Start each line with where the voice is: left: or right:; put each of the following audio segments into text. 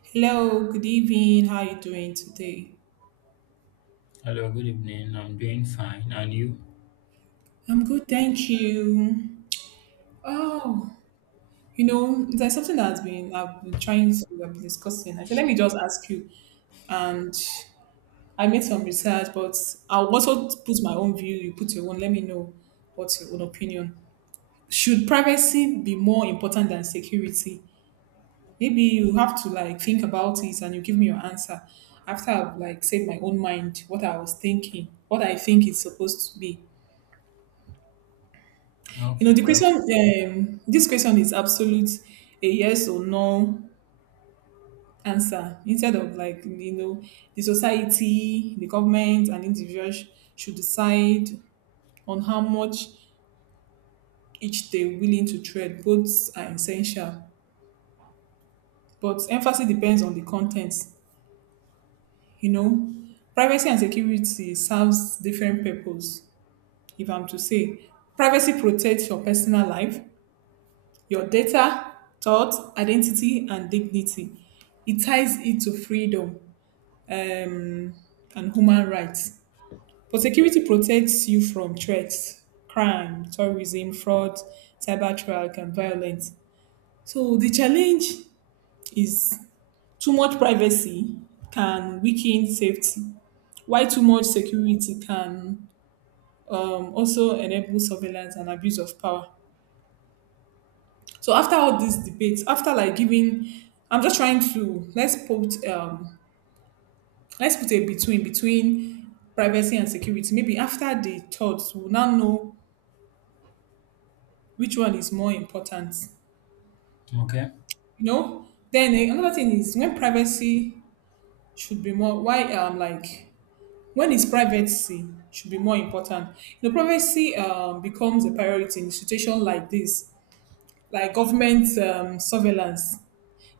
right: Hello, good evening. How are you doing today?
left: Hello, good evening. I'm doing fine. And you?
right: I'm good, thank you. Oh, you know, there's something that's been I've been trying to I've been discussing. I said, let me just ask you. And I made some research, but I'll also put my own view. You put your own. Let me know what's your own opinion. Should privacy be more important than security? Maybe you have to like think about it and you give me your answer after I've like said my own mind, what I was thinking, what I think it's supposed to be. You know,
left: Okay,
right: the
left: well,
right: question, this question is absolute a yes or no answer instead of like, you know, the society, the government, and individuals should decide on how much each they're willing to trade. Both are essential, but emphasis depends on the content. You know, privacy and security serves different purpose, if I'm to say. Privacy protects your personal life, your data, thought, identity, and dignity. It ties it to freedom um, and human rights. But security protects you from threats, crime, terrorism, fraud, cyber trafficking, and violence. So the challenge is too much privacy can weaken safety, while too much security can also enable surveillance and abuse of power. So after all these debates, after like giving, I'm just trying to let's put a between privacy and security. Maybe after the thoughts, we'll now know which one is more important.
left: okay.
right: You know. Then another thing is when privacy should be more. Why like When is privacy should be more important. You know, privacy becomes a priority in a situation like this, like government surveillance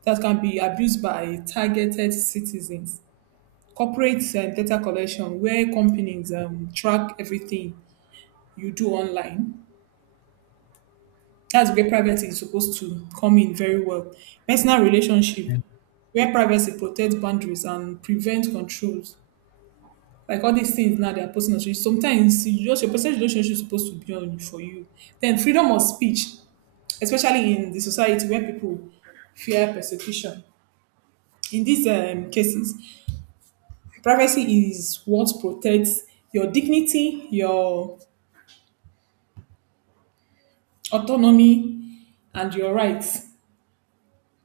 right: that can be abused by targeted citizens, corporate data collection where companies track everything you do online. That's where privacy is supposed to come in very well. Personal relationship,
left: Yeah.
right: where privacy protects boundaries and prevents controls. Like all these things now, they are personal relationships. Sometimes your personal relationship is supposed to be on for you. Then freedom of speech, especially in the society where people fear persecution. In these cases, privacy is what protects your dignity, your autonomy, and your rights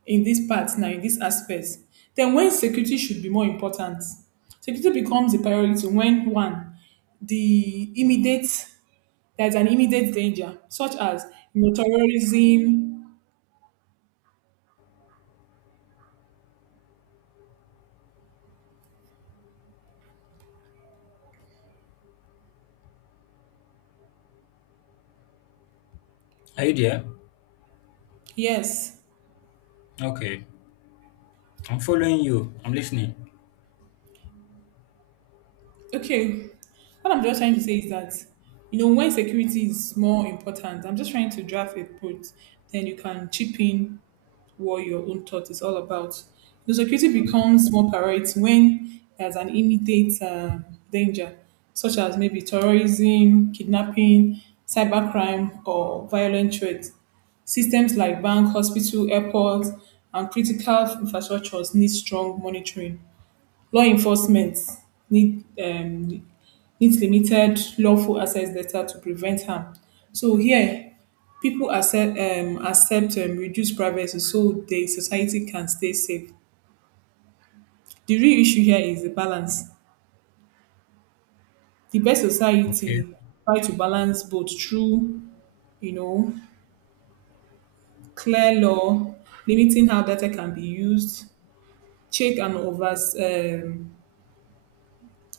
right: in this part now, in this aspect. Then when security should be more important, security becomes a priority when one the immediate there's an immediate danger such as, you know, terrorism.
left: Are you there?
right: Yes.
left: Okay. I'm following you. I'm listening.
right: Okay. What I'm just trying to say is that, you know, when security is more important, I'm just trying to draft a put, then you can chip in what your own thought is all about. The security becomes more priority when there's an immediate danger, such as maybe terrorism, kidnapping, cybercrime, or violent threats. Systems like bank, hospital, airports, and critical infrastructures need strong monitoring. Law enforcement need um needs limited lawful access data to prevent harm. So here people accept reduced privacy so the society can stay safe. The real issue here is the balance. The best
left: Okay.
right: society try to balance both through, you know, clear law limiting how data can be used, check and over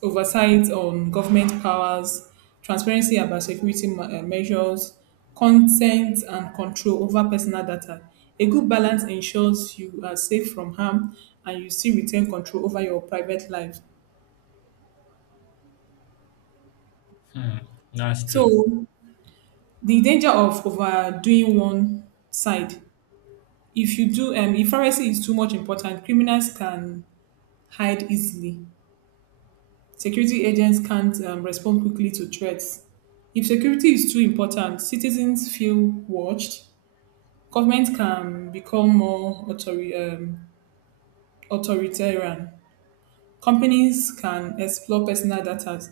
right: oversight on government powers, transparency about security measures, consent and control over personal data. A good balance ensures you are safe from harm and you still retain control over your private life.
left: Hmm. That's true.
right: So the danger of overdoing one side. If you do, if privacy is too much important, criminals can hide easily. Security agents can't respond quickly to threats. If security is too important, citizens feel watched. Government can become more authoritarian. Companies can explore personal data.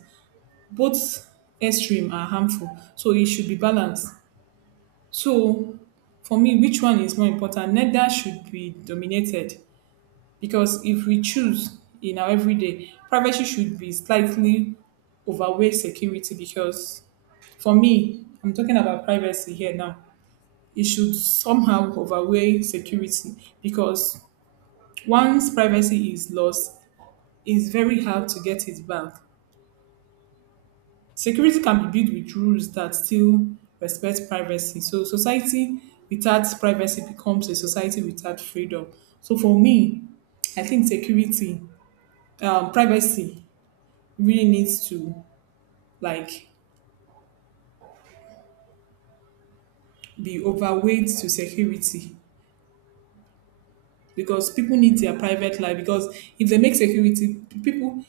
right: Both extreme are harmful, so it should be balanced. So, for me, which one is more important? Neither should be dominated because if we choose in our everyday, privacy should be slightly overweight security because for me, I'm talking about privacy here now. It should somehow overweigh security because once privacy is lost, it's very hard to get it back. Security can be built with rules that still respect privacy. So society without privacy becomes a society without freedom. So for me, I think privacy really needs to like be overweight to security because people need their private life. Because if they make security, people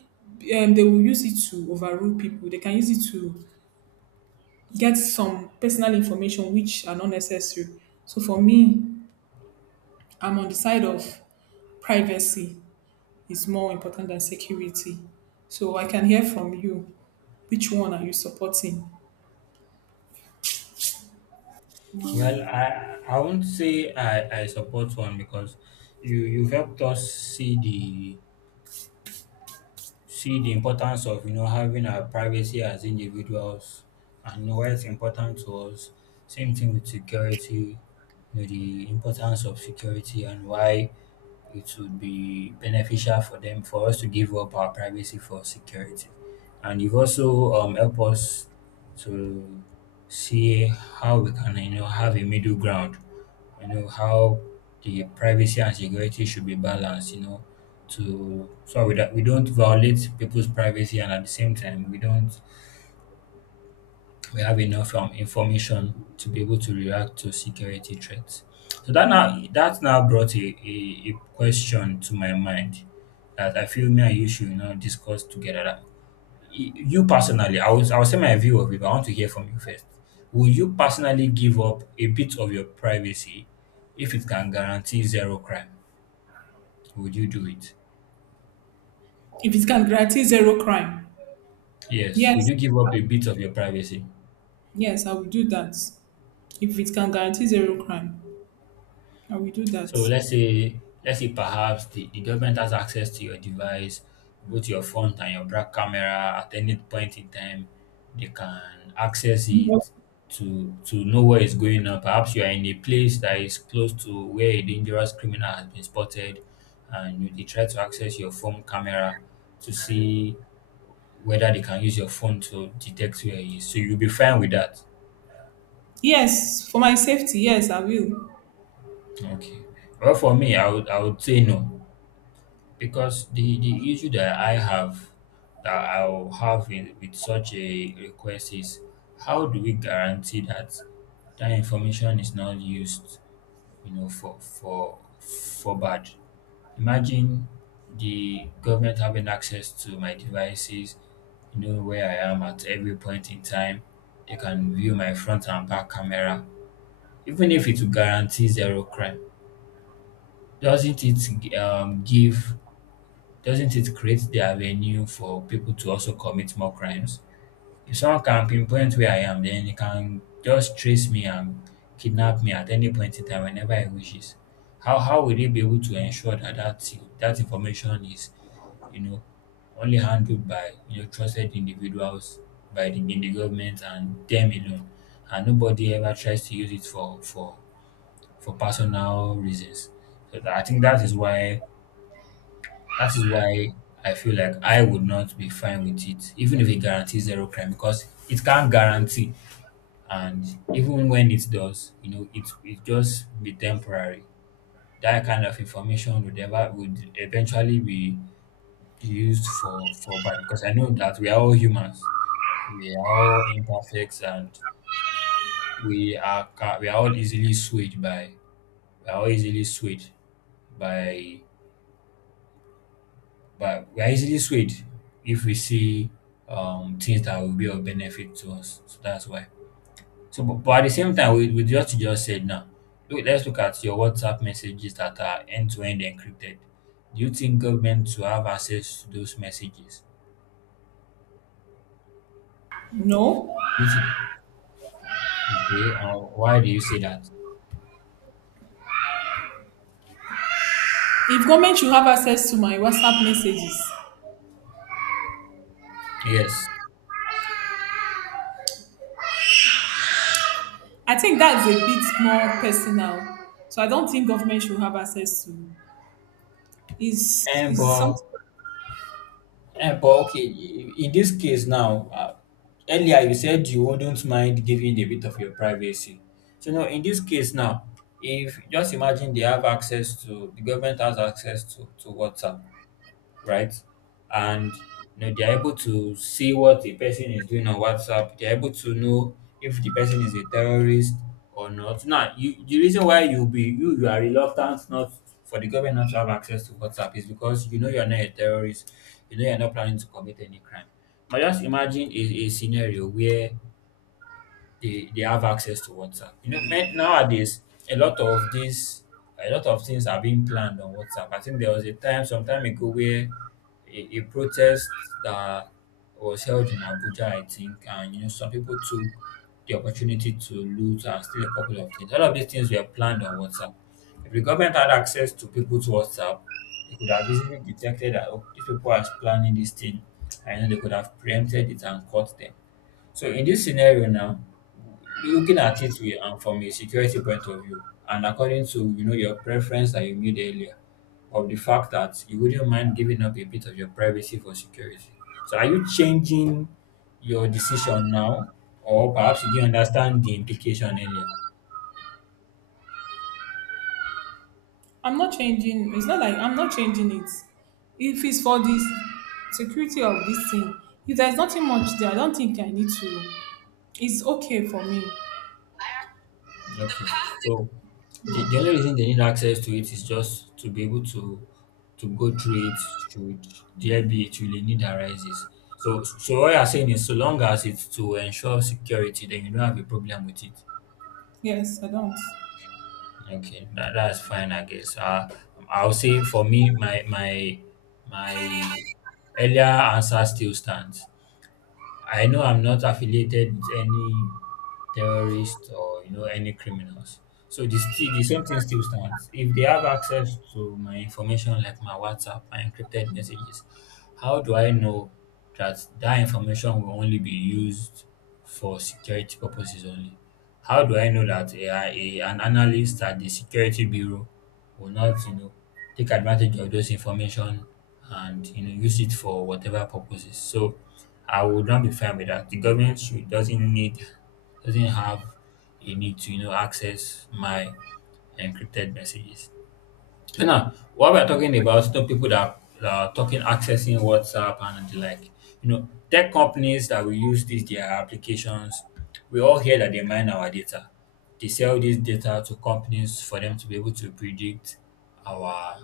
right: they will use it to overrule people. They can use it to get some personal information which are not necessary. So for me, I'm on the side of privacy is more important than security. So I can hear from you which one are you supporting.
left: Well, I won't say I support one because you've helped us see the importance of having our privacy as individuals and why it's important to us. Same thing with security, the importance of security and why it would be beneficial for us to give up our privacy for security. And you've also helped us to see how we can, have a middle ground. You know how the privacy and security should be balanced. You know, to so we that we don't violate people's privacy and at the same time we don't we have enough information to be able to react to security threats. So that now brought a question to my mind that I feel me and you should discuss together. That you personally, I'll say my view of it. But I want to hear from you first. Will you personally give up a bit of your privacy if it can guarantee zero crime? Would you do it?
right: If it can guarantee zero crime,
left: Yes. Would
right: yes,
left: you give up a bit of your privacy?
right: yes, I will do that. If it can guarantee zero crime, I will do that.
left: So let's say perhaps the government has access to your device, both your front and your back camera at any point in time. They can access it to know what is going on. Perhaps you are in a place that is close to where a dangerous criminal has been spotted, and they try to access your phone camera to see whether they can use your phone to detect where he is. So you'll be fine with that.
right: Yes, for my safety, yes, I will.
left: Okay. Well, for me, I would say no. Because the issue that I have, that I'll have with such a request is how do we guarantee that that information is not used, for bad? Imagine the government having access to my devices, where I am at every point in time. They can view my front and back camera, even if it will guarantee zero crime. Doesn't it um, give doesn't it create the avenue for people to also commit more crimes? If someone can pinpoint where I am, then he can just trace me and kidnap me at any point in time whenever he wishes. How will they be able to ensure that that information is, you know, only handled by trusted individuals, in the government and them alone, and nobody ever tries to use it for personal reasons. So I think that is why I feel like I would not be fine with it, even if it guarantees zero crime, because it can't guarantee. And even when it does, it just be temporary. That kind of information would eventually be used for bad. Because I know that we are all humans, we are all imperfect, and we are all easily swayed by we are all easily swayed by But we are easily swayed if we see things that will be of benefit to us. So that's why. So, but at the same time, with what you just said now, look, let's look at your WhatsApp messages that are end to end encrypted. Do you think government to have access to those messages?
right: No.
left: Do you think? Okay, why do you say that?
right: If government should have access to my WhatsApp messages,
left: Yes.
right: I think that's a bit more personal. So I don't think government should have access to
left: And
right: is
left: but
right: something.
left: but okay, in this case now, earlier you said you wouldn't mind giving a bit of your privacy. So now, in this case now, if just imagine the government has access to WhatsApp, right? And they're able to see what the person is doing on WhatsApp. They're able to know if the person is a terrorist or not. Now, the reason why you are reluctant not for the government not to have access to WhatsApp is because you know you're not a terrorist. You know you're not planning to commit any crime. But just imagine a scenario where they have access to WhatsApp. Men, nowadays a lot of this, a lot of things are being planned on WhatsApp. I think there was a time some time ago where a protest that was held in Abuja, I think, and some people took the opportunity to loot and steal a couple of things. All of these things were planned on WhatsApp. If the government had access to people's WhatsApp, they could have easily detected that oh, these people are planning this thing, and they could have preempted it and caught them. So in this scenario now, looking at it from a security point of view, and according to your preference that you made earlier, of the fact that you wouldn't mind giving up a bit of your privacy for security. So are you changing your decision now, or perhaps you didn't understand the implication earlier?
right: I'm not changing. It's not like I'm not changing it. If it's for this security of this thing, if there's nothing much there, I don't think I need to. It's okay for me.
left: Okay. So
right: No.
left: the only reason they need access to it is just to be able to go through it should there be it really need arises. So what you're saying is so long as it's to ensure security, then you don't have a problem with it.
right: Yes, I don't.
left: Okay, that's fine, I guess. I'll say for me, my earlier answer still stands. I know I'm not affiliated with any terrorist or any criminals. So the still the same thing still stands. If they have access to my information like my WhatsApp, my encrypted messages, how do I know that that information will only be used for security purposes only? How do I know that an analyst at the security bureau will not take advantage of those information and use it for whatever purposes? So I would not be fine with that. The government should doesn't need doesn't have a need to access my encrypted messages. So now, what we're talking about, people that are talking accessing WhatsApp and the like, tech companies that we use these their applications, we all hear that they mine our data. They sell this data to companies for them to be able to predict our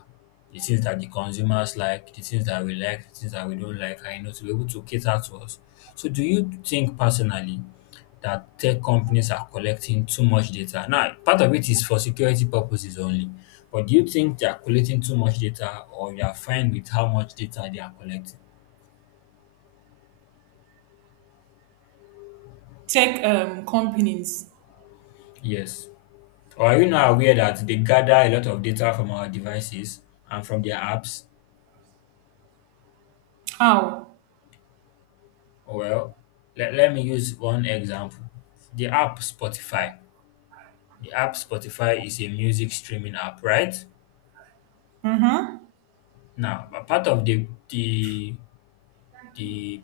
left: the things that the consumers like, the things that we like, the things that we don't like, and to be able to cater to us. So, do you think personally that tech companies are collecting too much data? Now, part of it is for security purposes only, but do you think they are collecting too much data or you are fine with how much data they are collecting?
right: Tech companies.
left: Yes. Or are you not aware that they gather a lot of data from our devices and from their apps?
right: How?
left: Well, let me use one example. The app Spotify. The app Spotify is a music streaming app, right?
right: Mm-hmm.
left: Now, a part of the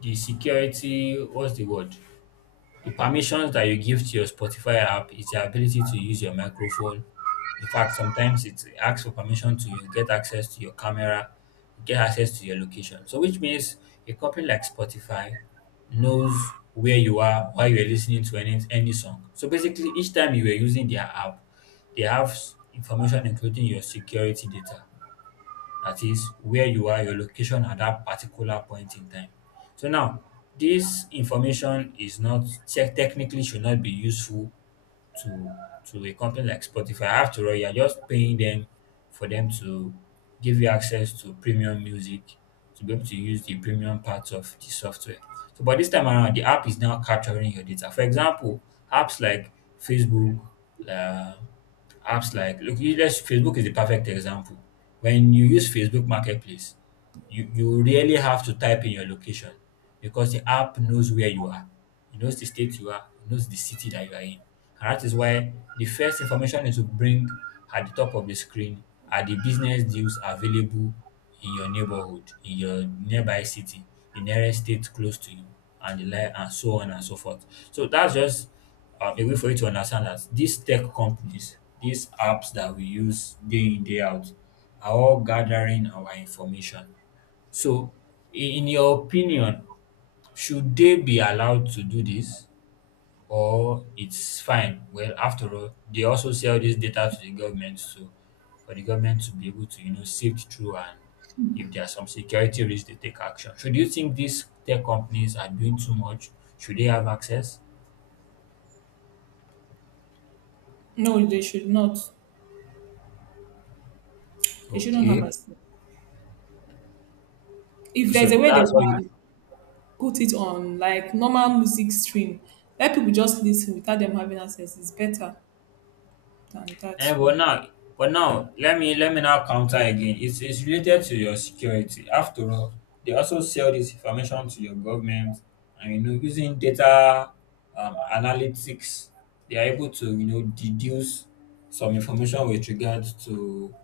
left: the security what's the word? The permissions that you give to your Spotify app is the ability to use your microphone. In fact, sometimes it asks for permission to you get access to your camera, get access to your location. So, which means a company like Spotify knows where you are while you're listening to any song. So, basically, each time you were using their app, they have information including your security data that is where you are, your location at that particular point in time. So now, this information is not technically should not be useful to to a company like Spotify. After all, you're just paying them for them to give you access to premium music, to be able to use the premium parts of the software. So, but this time around, the app is now capturing your data. For example, apps like Facebook, uh, apps like Facebook is the perfect example. When you use Facebook Marketplace, you really have to type in your location because the app knows where you are. It knows the state you are. It knows the city that you are in. And that is why the first information it will bring at the top of the screen are the business deals available in your neighborhood, in your nearby city, the nearest state close to you, and the like, and so on and so forth. So that's just a way for you to understand that these tech companies, these apps that we use day in day out, are all gathering our information. So, in your opinion, should they be allowed to do this or it's fine? Well, after all, they also sell this data to the government so for the government to be able to, you know, sift through and if there are some security risks, they take action. So do you think these tech companies are doing too much? Should they have access?
right: No, they should not. They shouldn't have
left: Okay.
right: access. If there's
left: So
right: a way they
left: that's how you
right: can put it on like normal music stream, let people just listen without them having access, it's better than that
left: And
right: way.
left: but now, let me now counter again. It's related to your security. After all, they also sell this information to your government, and you know, using data analytics, they are able to you know deduce some information with regards to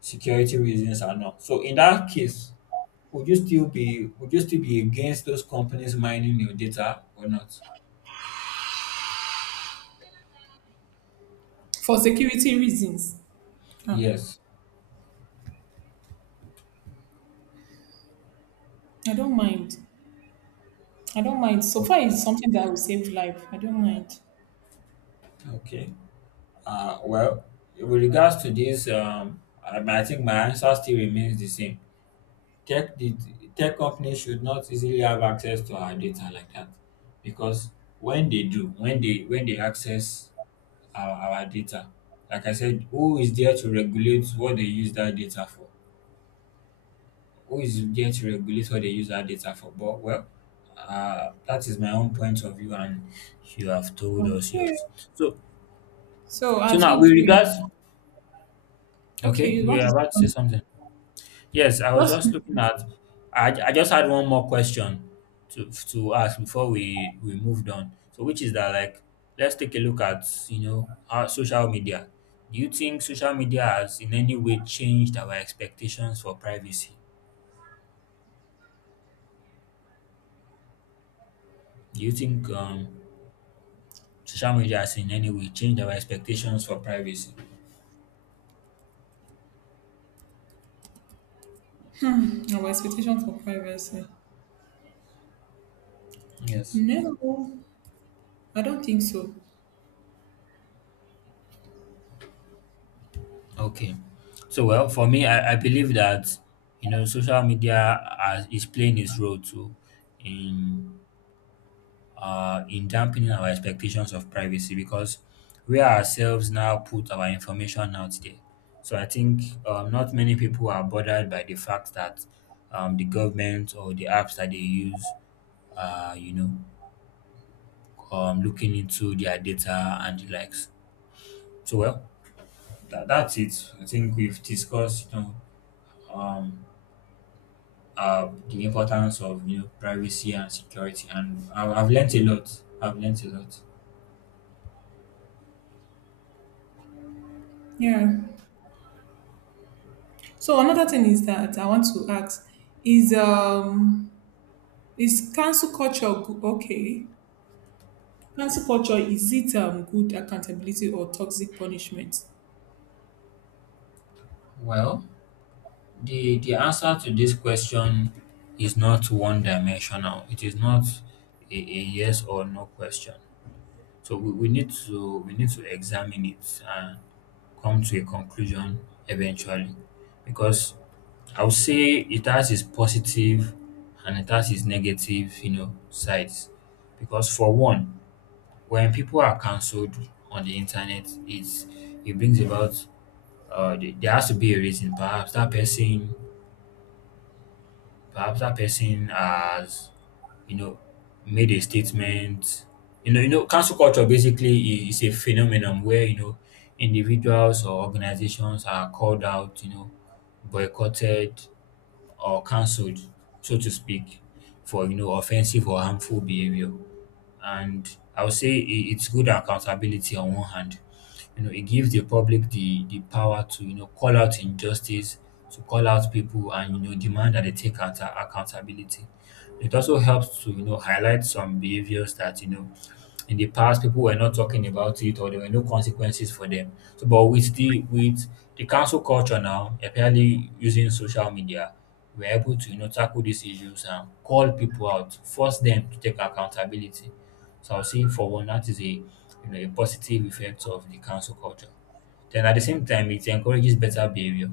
left: security reasons or not. So in that case, would you still be against those companies mining your data or not?
right: For security reasons, ah
left: Yes.
right: I don't mind. I don't mind, so far
left: Okay.
right: it's something that will save life, I don't mind.
left: Okay. Well, with regards to this, I think my answer still remains the same. Tech the tech companies should not easily have access to our data like that, because when they access our data, like I said, who is there to regulate what they use that data for? Who is there to regulate what they use that data for? But well, that is my own point of view, and you have told us
right: Okay,
left: yours. So
right: so
left: so
right: I
left: now with
right: think we
left: regards,
right: okay,
left: okay,
right: you
left: we
right: want to
left: are
right: say
left: about to say
right: something,
left: something. Yes, I was
right: just
left: just looking at. I just had one more question to ask before we moved on. So, which is that like, let's take a look at you know our social media. Do you think social media has in any way changed our expectations for privacy? Do you think social media has in any way changed our expectations for privacy?
right: our expectation for privacy.
left: Yes.
right: No, I don't think so.
left: Okay. So well, for me, I believe that you know is playing its role too in in dampening our expectations of privacy because we ourselves now put our information out there. So I think not many people are bothered by the fact that the government or the apps that they use are, you know, looking into their data and the likes. So, well, that's it. I think we've discussed, you know, um, the importance of, you know, privacy and security. And I've learnt a lot. I've learnt a lot.
right: Yeah, so another thing is that I want to ask is okay. Cancel culture, is it, good accountability or toxic punishment?
left: Well, the answer to this question is not one dimensional. It is not a yes or no question. So we need to examine it and come to a conclusion eventually. Because I would say it has its positive and it has its negative, you know, sides. Because for one, when people are cancelled on the internet, it brings about there has to be a reason. Perhaps that person has, you know, made a statement. You know, cancel culture basically I- is a phenomenon where you know individuals or organizations are called out, you know, boycotted, or cancelled, so to speak, for you know offensive or harmful behavior. And I would say it's good accountability on one hand. You know, it gives the public the power to you know call out injustice, to call out people, and you know demand that they take accountability. It also helps to you know highlight some behaviors that you know in the past people were not talking about it or there were no consequences for them so but with the council culture now apparently using social media we're able to you know tackle these issues and call people out force them to take accountability so I'll say for one that is a you know a positive effect of the council culture then at the same time, it encourages better behavior.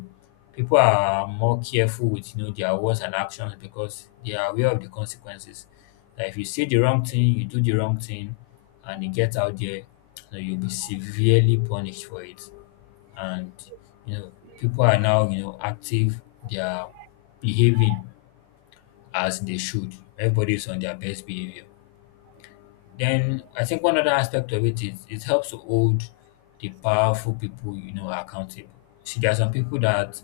left: People are more careful with you know their words and actions because they are aware of the consequences. That if you say the wrong thing, you do the wrong thing, and it gets out there, you know, you'll be severely punished for it. And you know, people are now you know active. They are behaving as they should. Everybody is on their best behavior. Then I think one other aspect of it is it helps to hold the powerful people you know accountable. See, there are some people that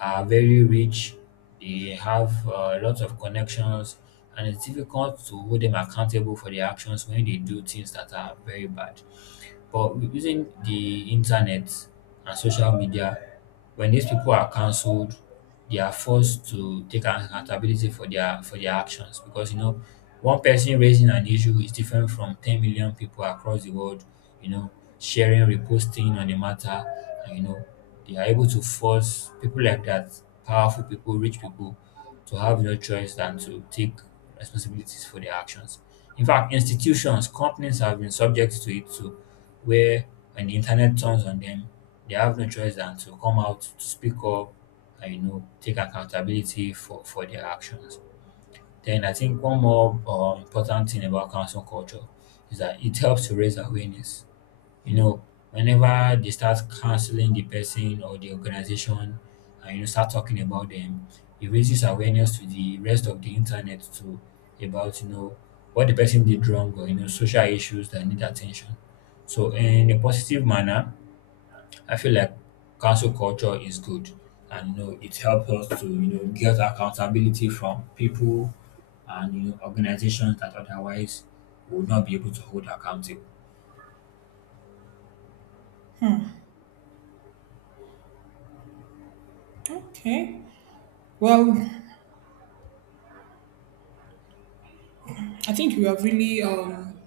left: are very rich, they have lots of connections, and it's difficult to hold them accountable for their actions when they do things that are very bad. But using the internet and social media, when these people are cancelled, they are forced to take an accountability for their actions because you know one person raising an issue is different from 10 million people across the world, you know, sharing, reposting on the matter, and you know, they are able to force people like that, powerful people, rich people, to have no choice than to take responsibilities for their actions. In fact, institutions, companies have been subject to it too where when the internet turns on them, they have no choice than to come out, to speak up, and you know, take accountability for their actions. Then I think one more important thing about council culture is that it helps to raise awareness you know, whenever they start canceling the person or the organization and you know start talking about them, it raises awareness to the rest of the internet too about you know what the person did wrong or you know social issues that need attention. So in a positive manner, I feel like cancel culture is good and you know it helps us to you know get accountability from people and you know organizations that otherwise would not be able to hold accountable.
right: Okay. Well, I think you have really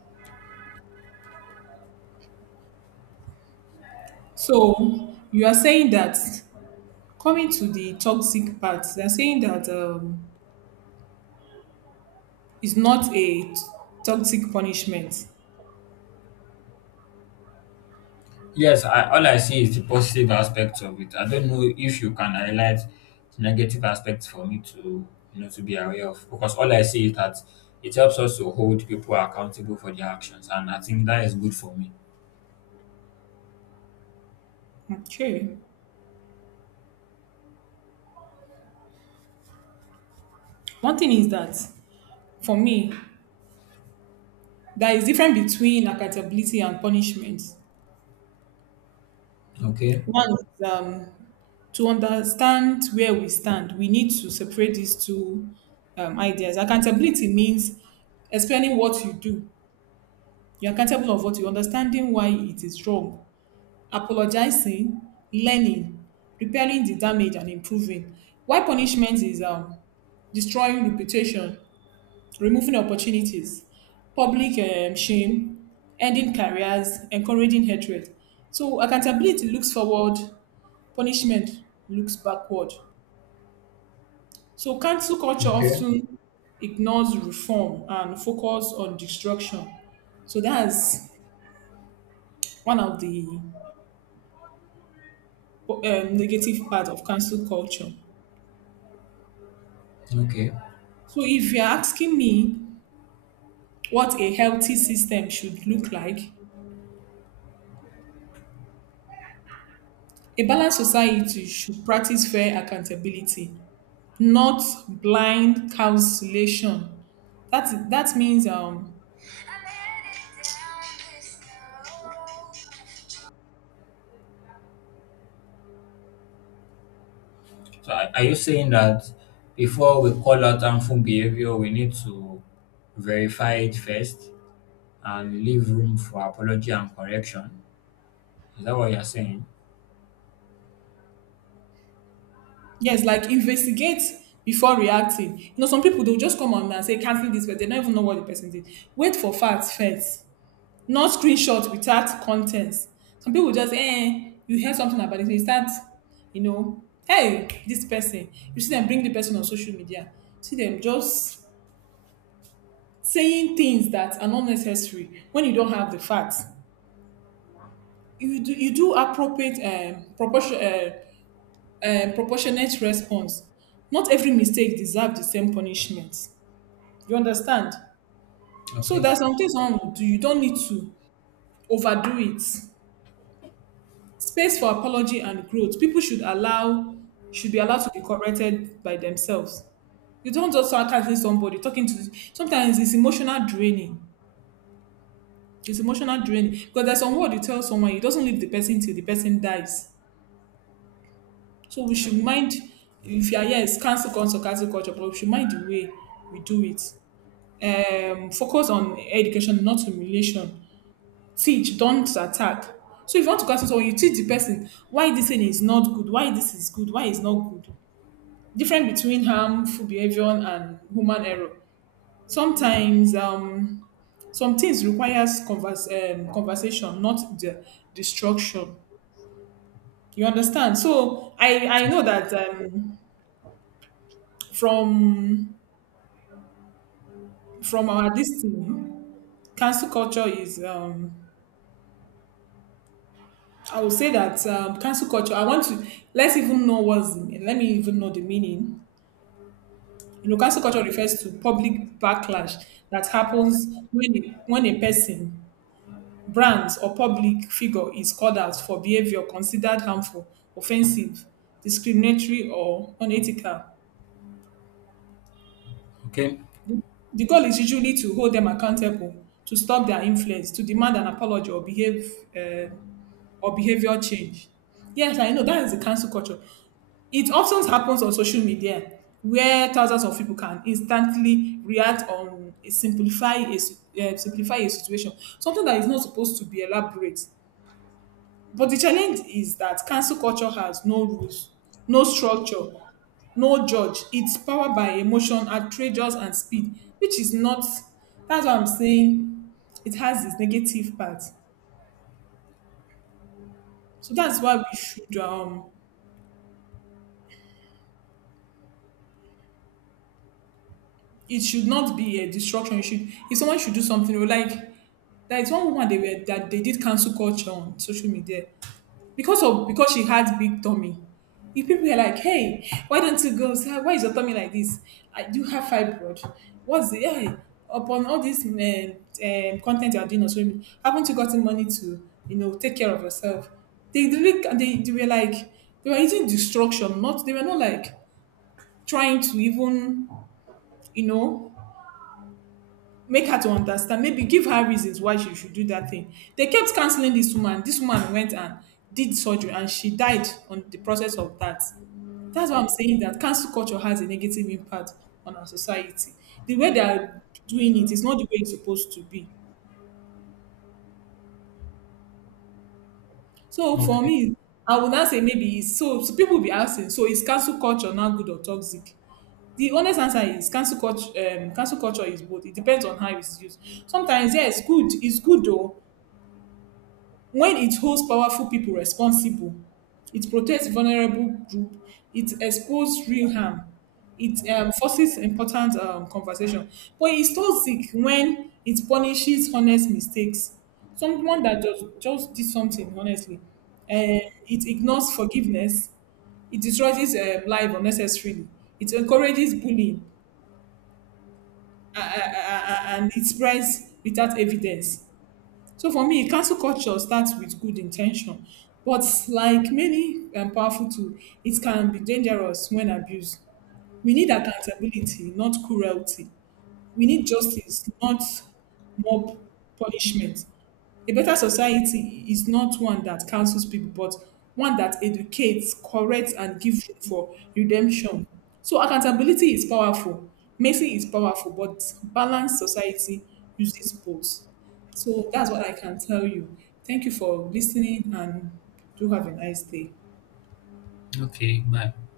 right: so you are saying that coming to the toxic part, they're saying that it's not a toxic punishment.
left: Yes, I, all I see is the positive aspects of it. I don't know if you can highlight the negative aspects for me to you know to be aware of because all I see is that it helps us to hold people accountable for their actions, and I think that is good for me.
right: Okay. One thing is that for me, there is difference between accountability and punishment.
left: Okay,
right: One is, to understand where we stand, we need to separate these two ideas. Accountability means explaining what you do. You're accountable of what you, understanding why it is wrong, apologizing, learning, repairing the damage, and improving. Why punishment is, destroying reputation, removing opportunities, public shame, ending careers, encouraging hatred. So accountability looks forward, punishment looks backward. So cancel culture
left: okay,
right: often ignores reform and focus on destruction. So that's one of the negative part of cancel culture.
left: okay.
right: So if you're asking me what a healthy system should look like, a balanced society should practice fair accountability, not blind cancellation. That means
left: So are you saying that before we call out harmful behavior, we need to verify it first and leave room for apology and correction? Is that what you're saying?
right: yes, like investigate before reacting. You know, some people they'll just come on and say cancel this, but they don't even know what the person did. Wait for facts first, not screenshot without contents. Some people just you hear something about it, so you start, you know, hey, this person. You see them bring the person on social media. See them just saying things that are not necessary when you don't have the facts. You do appropriate proportionate response. Not every mistake deserve the same punishment. You understand? So
left: Okay,
right: there's some things one will do. You don't need to overdo it. Space for apology and growth. People should allow should be allowed to be corrected by themselves. You don't just start attacking somebody talking to. Sometimes it's emotional draining. It's emotional draining because there's some word you tell someone it doesn't leave the person till the person dies. So we should mind, if you are yes, cancel culture, but we should mind the way we do it. Focus on education, not humiliation. Teach, don't attack. So if you want to cancel someone, you teach the person why this thing is not good, why this is good, why it's not good. Difference between harmful behavior and human error. Sometimes some things requires conversation, not the destruction. You understand? So I know that from from our this thing, cancel culture is I would say that cancel culture I want to let me even know the meaning. You know, cancel culture refers to public backlash that happens when when a person, brand or public figure is called out for behavior considered harmful, offensive, discriminatory or unethical.
left: okay,
right: The goal is usually to hold them accountable, to stop their influence, to demand an apology or behave uh, or behavior change. Yes, I know that is the cancel culture. It often happens on social media where thousands of people can instantly react on simplify a situation, something that is not supposed to be elaborate. But the challenge is that cancel culture has no rules, no structure, no judge. It's powered by emotion, outrageous, and speed, which is not. That's what I'm saying. It has its negative part. So that's why we should it should not be a destruction. You should, if someone should do something, or like there is one woman they were that they did cancel culture on social media because of because she had big tummy. If people were like, "Hey, why don't you go? Sir? Why is your tummy like this? I do have fibroid. What's the yeah?" Upon all this content you are doing on social media, haven't you gotten money to you know take care of yourself? They really they were like they were using destruction. Not they were not like trying to even, you know, make her to understand, maybe give her reasons why she should do that thing. They kept canceling this woman. This woman went and did surgery and she died on the process of that. That's why I'm saying that cancel culture has a negative impact on our society. The way they are doing it is not the way it's supposed to be. So for
left: okay,
right: me, I would not say maybe it's so. So people will be asking, so is cancel culture now good or toxic? The honest answer is cancel culture is both. It depends on how it's used. Sometimes yes, good, it's good though when it holds powerful people responsible, it protects vulnerable groups, it exposes real harm, it forces important conversation. But it's toxic when it punishes honest mistakes. Someone that just did something honestly, and it ignores forgiveness, it destroys life unnecessarily, it encourages bullying, and it spreads without evidence. So for me, cancel culture starts with good intention, but like many powerful tool, it can be dangerous when abused. We need accountability, not cruelty. We need justice, not mob punishment. A better society is not one that cancels people, but one that educates, corrects, and gives room for redemption. So accountability is powerful, mercy is powerful, but balanced society uses both. So that's what I can tell you. Thank you for listening and do have a nice day.
left: okay. Bye.